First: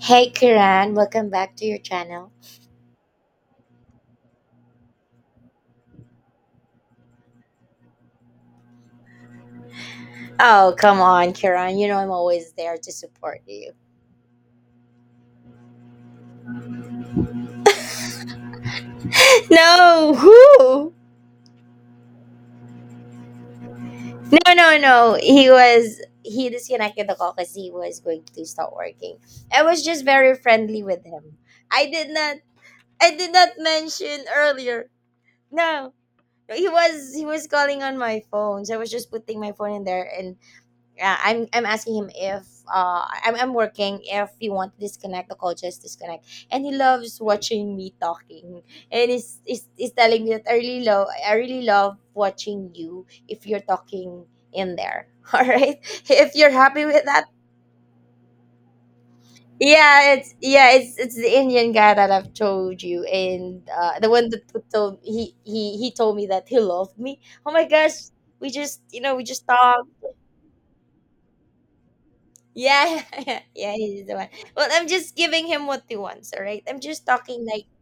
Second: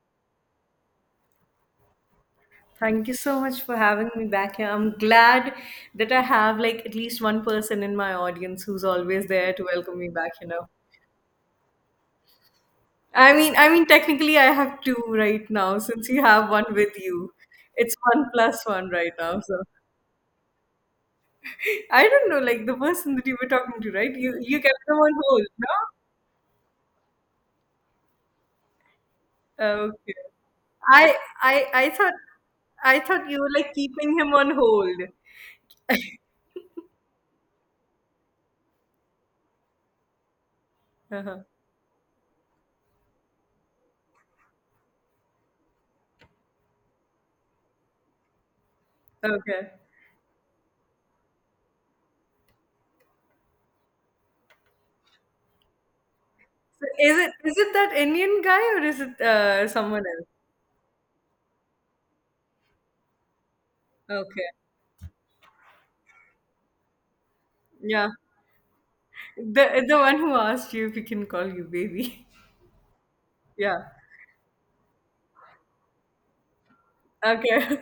Hey Kiran, welcome back to your channel. Thank you so much for having me back here. I'm glad that I have like at least one person in my audience who's always there to welcome me back, you know. Oh, come on, Kiran. You know I'm always there to I support mean, I you. mean technically I have two right now since you have one with you. It's one plus one right now. So No, who? I don't know, like the person that you were talking to, right? You No, you no, kept them on no. hold, He no? was he disconnected ako because he was going to stop working. I was Oh, just okay. very friendly with I him. I I I did thought not I I thought did you were not like keeping mention him on earlier. hold. No. He was calling on my phone. So I was just putting my phone in there, and yeah, Uh-huh. I'm asking him if, I'm working, if you want to disconnect the call, just disconnect. And he loves watching me talking, and he's, he's, Okay. he's telling me that I really love watching you if you're talking in there. All right, if you're happy with Is that. it is it that Indian guy or is it someone yeah else? it's yeah it's it's the Indian guy that I've told you, and the one that Okay. told he told me that he loved me. Oh my Yeah. gosh, we just The talked. the one who asked you if he can call you baby. Yeah, yeah, yeah, Yeah. he's the one. Well, I'm just giving him what he wants, all right? I'm just talking like Okay.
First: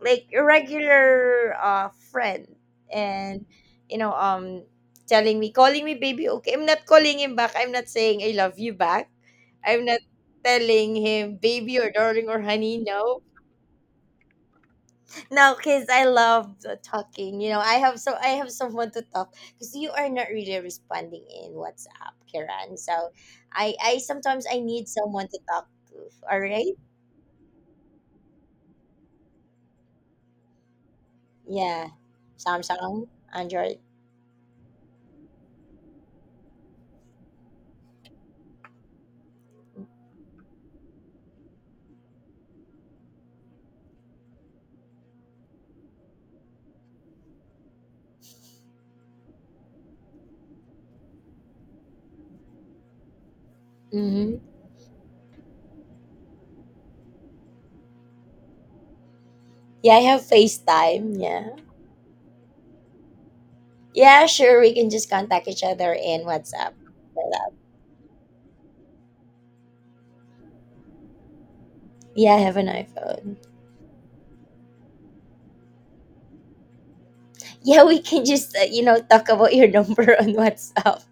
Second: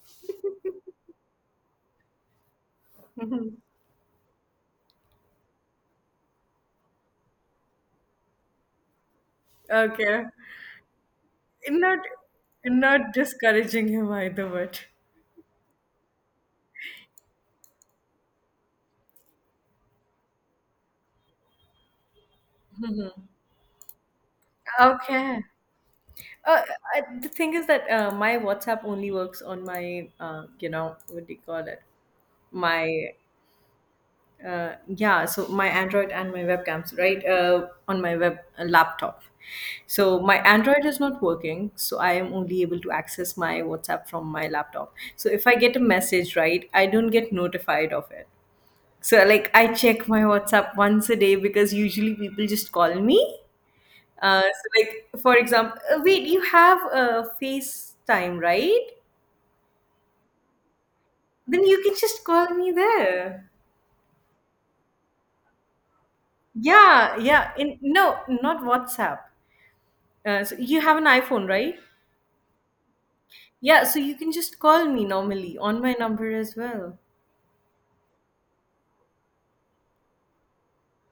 a regular friend, and you know, um telling me, calling me baby, okay. I'm not calling him back. I'm not saying I love you back. I'm not Okay. telling him baby or Not darling or honey, not no. discouraging him either, but No, because I love the talking. You know, I have so I have someone to talk, because you are not really responding in WhatsApp, Kiran. So, I sometimes I need someone to okay. talk to. All Uh, right, the thing is that my WhatsApp only works on my you know, what do you call it? yeah, Samsung, My Android. Yeah, so my Android and my webcams, right, on my web laptop. So my Android is not working, so I am only able to access my WhatsApp from my laptop. So if I get a message, right, I don't get notified of it. So like I check my WhatsApp once a day because usually people just call me. Mm-hmm. So like for example, wait, you have a FaceTime, right? Yeah, I have FaceTime. Yeah, Then you can just call me there. yeah, sure. We can just contact each other in WhatsApp. Yeah, For that. yeah. In no, not WhatsApp. So you have an iPhone, right? Yeah, I have an iPhone. Yeah, so you can just call me normally on my number as well. Yeah, we can just talk about your number on WhatsApp.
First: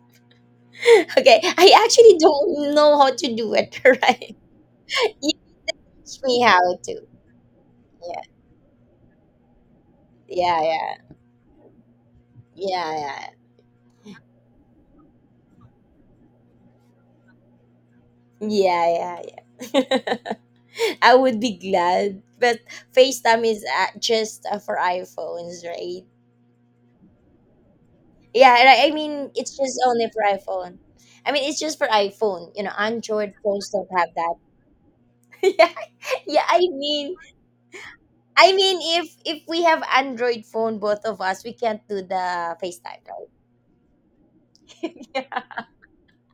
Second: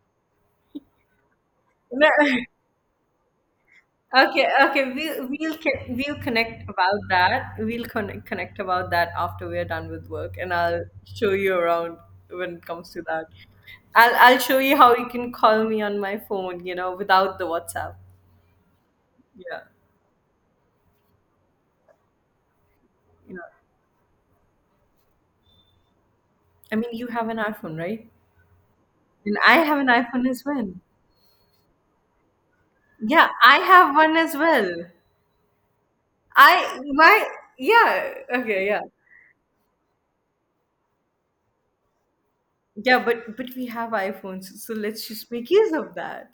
Okay, I No, actually don't know how to do it, right? okay, okay. We'll We connect have about to. that. We'll Yeah, connect about that after we're done with work, and yeah, I'll yeah, show you around when it comes to that. yeah, I'll show you how you can call me on my phone, you know, without the WhatsApp. yeah, yeah, Yeah, yeah. Yeah. I would be glad, but yeah. FaceTime is just for iPhones, right? I mean, you have an iPhone, right? Yeah, I mean And it's I just have an only for iPhone as well. iPhone. I mean it's just for iPhone. You know, Yeah, Android I phones don't have have one that. as well. Yeah, yeah. I I mean, my Yeah. Okay, yeah. if we have Android phone, both of us, we can't do the Yeah, FaceTime, right? but we have iPhones, so let's just Yeah. make use of that.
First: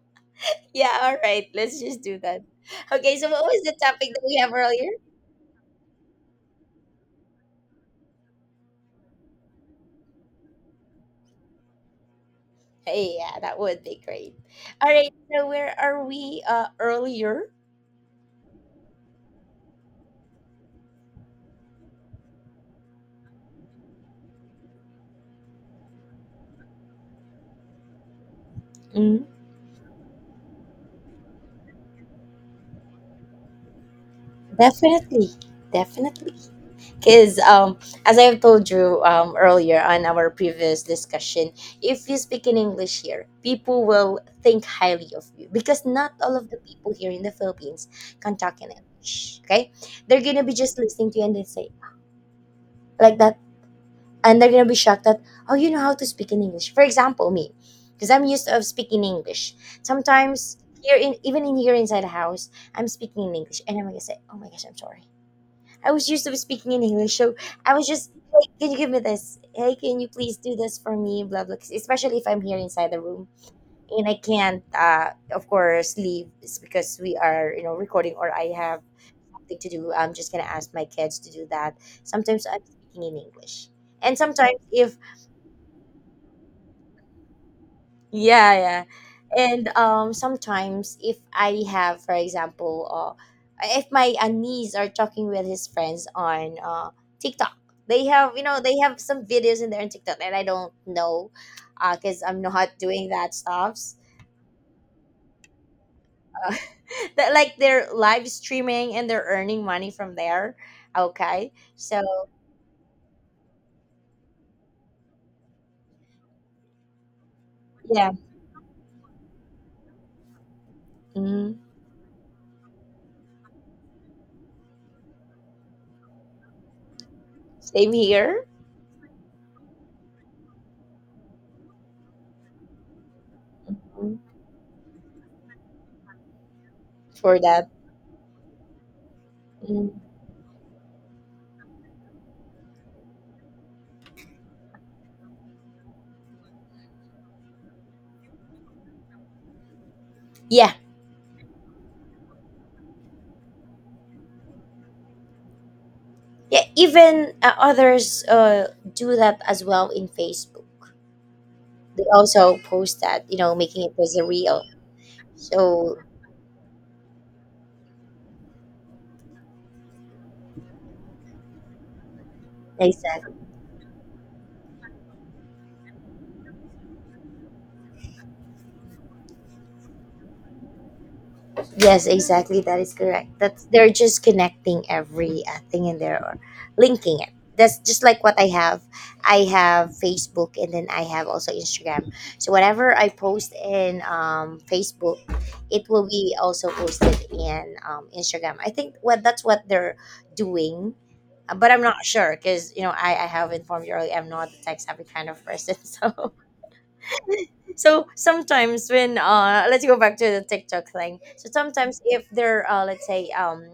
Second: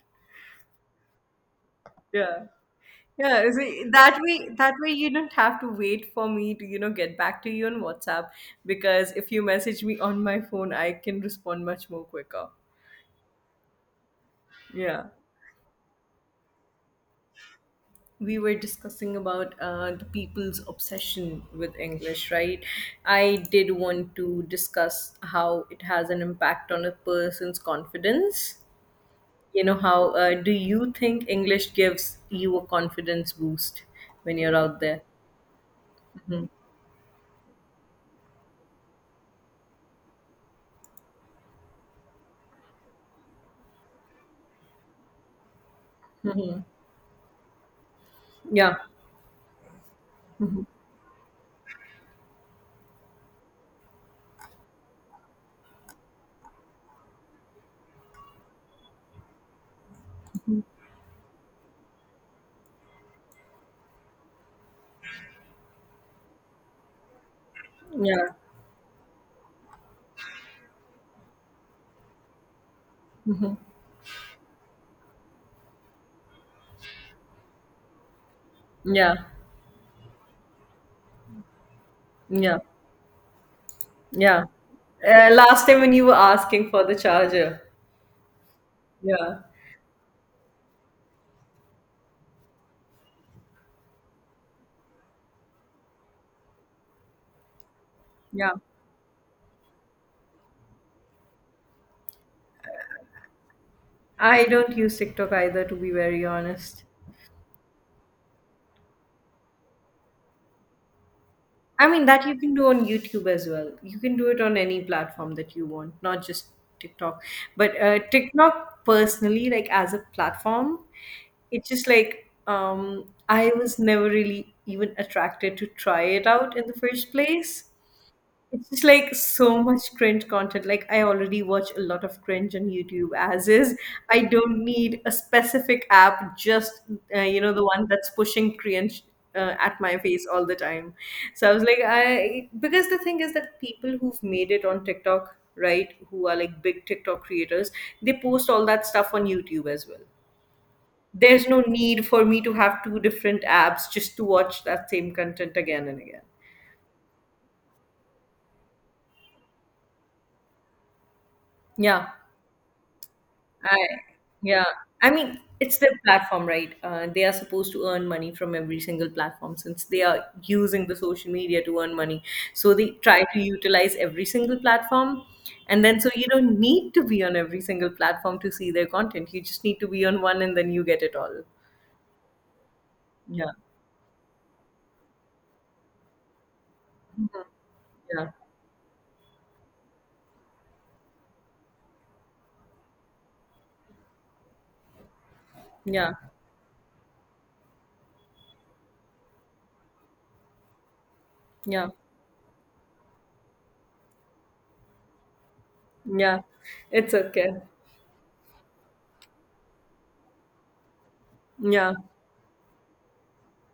Yeah. All right. Let's just do that. Yeah. Okay. So what Yeah, so was the topic that that we way have that earlier? way you don't have to wait for me to, you know, get back to you on WhatsApp because if you message me on my phone, I can respond much more quicker. Yeah, that would be great. All Yeah. right, so where are we earlier? We were discussing about the people's obsession with English, right? I did want to discuss how it has an impact on a person's confidence. Mm, You know, how do you think English gives you a confidence boost when you're out there? definitely, definitely. Mhm. Because as I've told you earlier on our previous discussion, if you speak in English here, people will think highly of you, because not all of the people here in the Philippines can talk in Yeah. English. Okay, they're gonna be just listening to you and they say like that. And they're gonna be shocked that, oh, you know how to speak in English. For example, me, because I'm used of speaking English sometimes. Here in even in here inside the house, I'm speaking in English, and I'm gonna say, oh my gosh, I'm sorry, I was used to speaking in English. So I was just, Yeah. hey, can you give me this, hey, can you please do this for me, blah blah. 'Cause especially if I'm here inside the room and I can't, of course, leave, it's because we are, recording, or I have Yeah. something to do. I'm just gonna ask my kids to do that. Sometimes Yeah. I'm speaking in English, and Yeah. sometimes if. Last time when you were asking for the charger. Yeah, yeah. Yeah. And sometimes if I have, for example, if my niece are talking with his friends on TikTok, they have, Yeah. They have some videos in there on TikTok that I don't know, because I'm not doing that stuffs. I don't use TikTok either, to be very Uh, honest. that, like, they're live streaming and they're earning money from there. Okay, I so mean, that you can do on YouTube as well. You can do it on any platform that you want, not just TikTok. But yeah. TikTok, personally, like as a platform, mm it's just like I was never really even attracted to try it out in the first place. Same here. It's just like so much cringe content. Like I already watch a lot of cringe on YouTube as is. mm, I don't need a specific app, just for you know, the that. one that's pushing cringe at my Mm. face all the time. So I was like, I because the thing is that people who've made it on TikTok, right, who are like big TikTok creators, they post all that stuff on YouTube as well. Yeah. There's no need for me to have two different apps just to watch that same content again and again. Yeah, even others do that as well in Facebook. They Yeah. also post that, I making it as a reel. Yeah. I mean, it's their So platform, right? They are supposed to earn money from every single platform since they are using the social media to earn money. So they try exactly, to utilize every single platform. And then, so you don't need to be on every single platform to see their content. You just need to be on one and then you get it all. yes, exactly, that is correct. Yeah. That's they're just connecting every thing in there, or linking it. That's just like Yeah. what I have. I have Facebook, and then I have also Instagram. So whatever I post in Facebook, it will Yeah. be also posted in Instagram. I think what that's what they're doing. But I'm Yeah. not sure, because you know I have informed you earlier I'm not the tech savvy kind of person. so Yeah. It's okay. so sometimes when, let's go back to the TikTok thing. So Yeah. sometimes if they're, let's say,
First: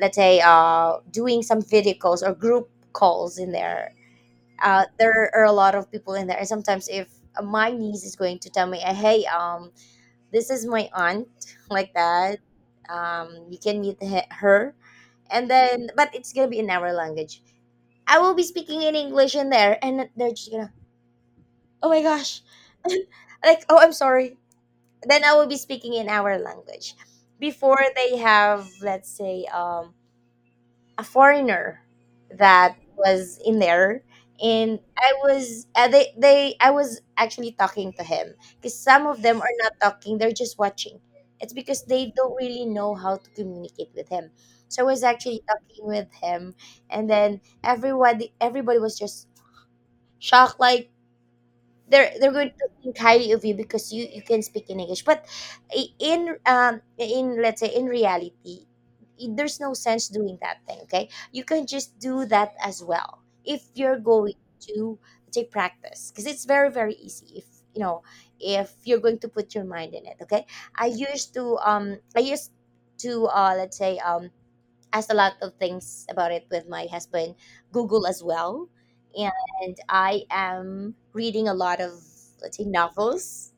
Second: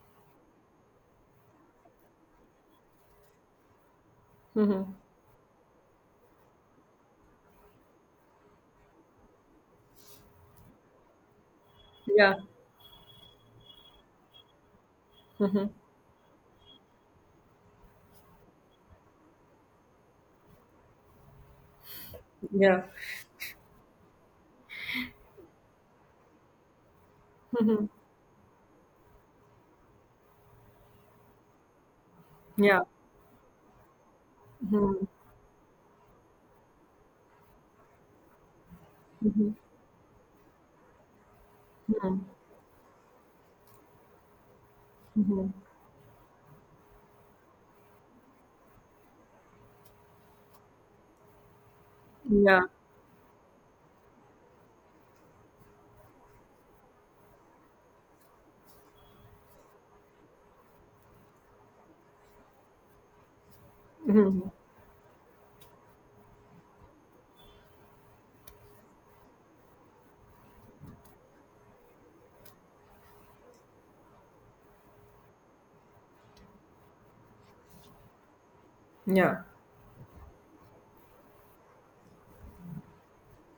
doing some video calls or group calls in there, Mm-hmm. There are a lot of people in there, and sometimes if my niece is going to tell me, hey, this is my aunt, like Yeah. that, you can meet her, and Mm-hmm. then, but it's gonna be in our language. I will be speaking in English in there, and they're just gonna, oh my gosh, Yeah. like, oh, I'm sorry. Then I will be speaking in our language. Before Mm-hmm. they have, let's say, a foreigner that Yeah. was in there, and Mm-hmm. I was actually talking to him, because some of them Mm-hmm. are not talking; they're just watching. It's because they Mm-hmm. don't really know how to communicate with him. So I was actually Mm-hmm. talking with him, and then everybody was just shocked, like they're going Yeah. to think highly of you because you can speak in English. But in, let's say, in reality, there's no sense doing that thing, okay. You can just do that as well, if you're going Mhm. to take practice, because it's very very easy if you know, if you're going to put your mind in it, okay. I used to, let's say, asked a lot of things about it with my husband, Google as well. Yeah. And I am reading a lot of, let's say, novels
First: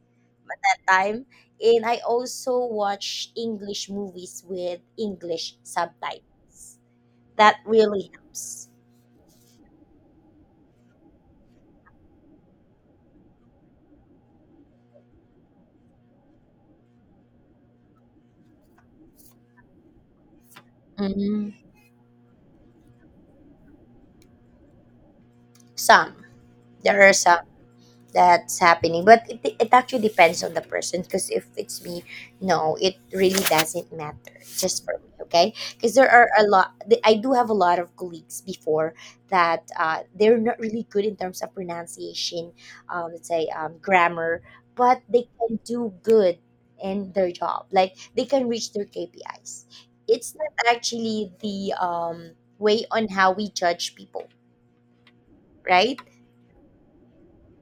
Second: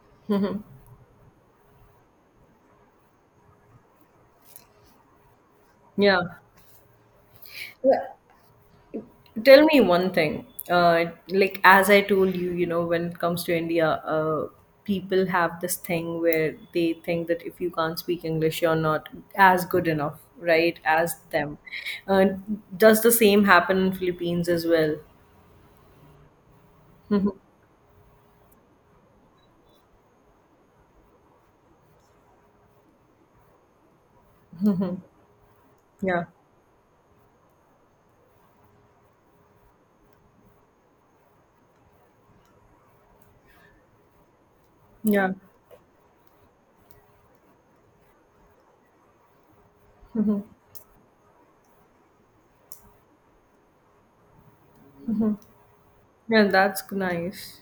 at Mhm. that time. And I also watch English movies with English Yeah. subtitles. That Yeah. really helps. Tell me one thing. Like as I told you, you know, when it comes to India, people have this thing where they think that if you can't speak English, you're not as good enough, right, as Mhm. them. Uh, does the same happen in Philippines as well? Some. There are Mhm. some. That's happening, but it actually depends on the person, because if it's me, no, it really doesn't matter. It's just for me, okay, because there Yeah. are a lot th- I do have a lot of colleagues before that, they're not really good in terms of pronunciation, let's say, grammar, but they Yeah. can do good in their job, like they can reach their KPIs. It's not actually the way on how we judge people, right? Yeah, that's nice.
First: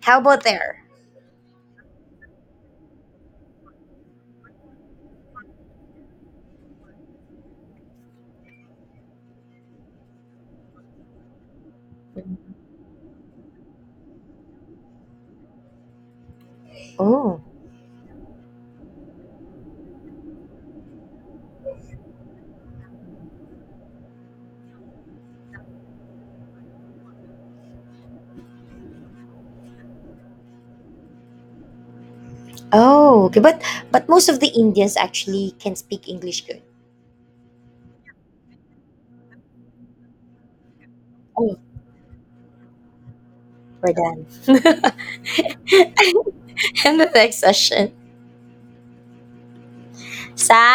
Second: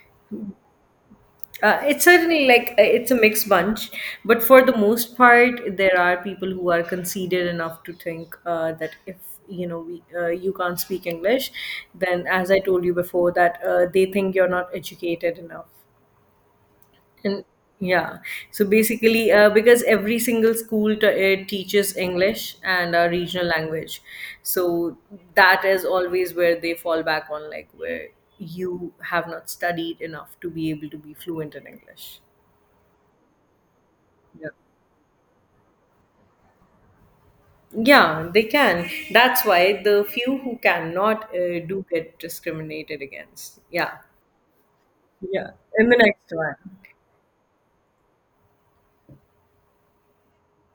How about there? It's certainly like it's a mixed bunch, but for the most part, there are people who are conceited enough to think that if you know you can't speak English, then as I told you before, that they think you're not educated enough. Oh. And yeah, so basically, because every single school teaches English and a regional language, so that is always where they fall back on, like where you have not studied enough to be able to be fluent in English. Oh, okay. but most of the Yeah, Indians actually can speak English good. yeah, they can. That's why the few who cannot Oh, do get discriminated against. we're Yeah. done. Yeah. In the next one. And the next session. Sa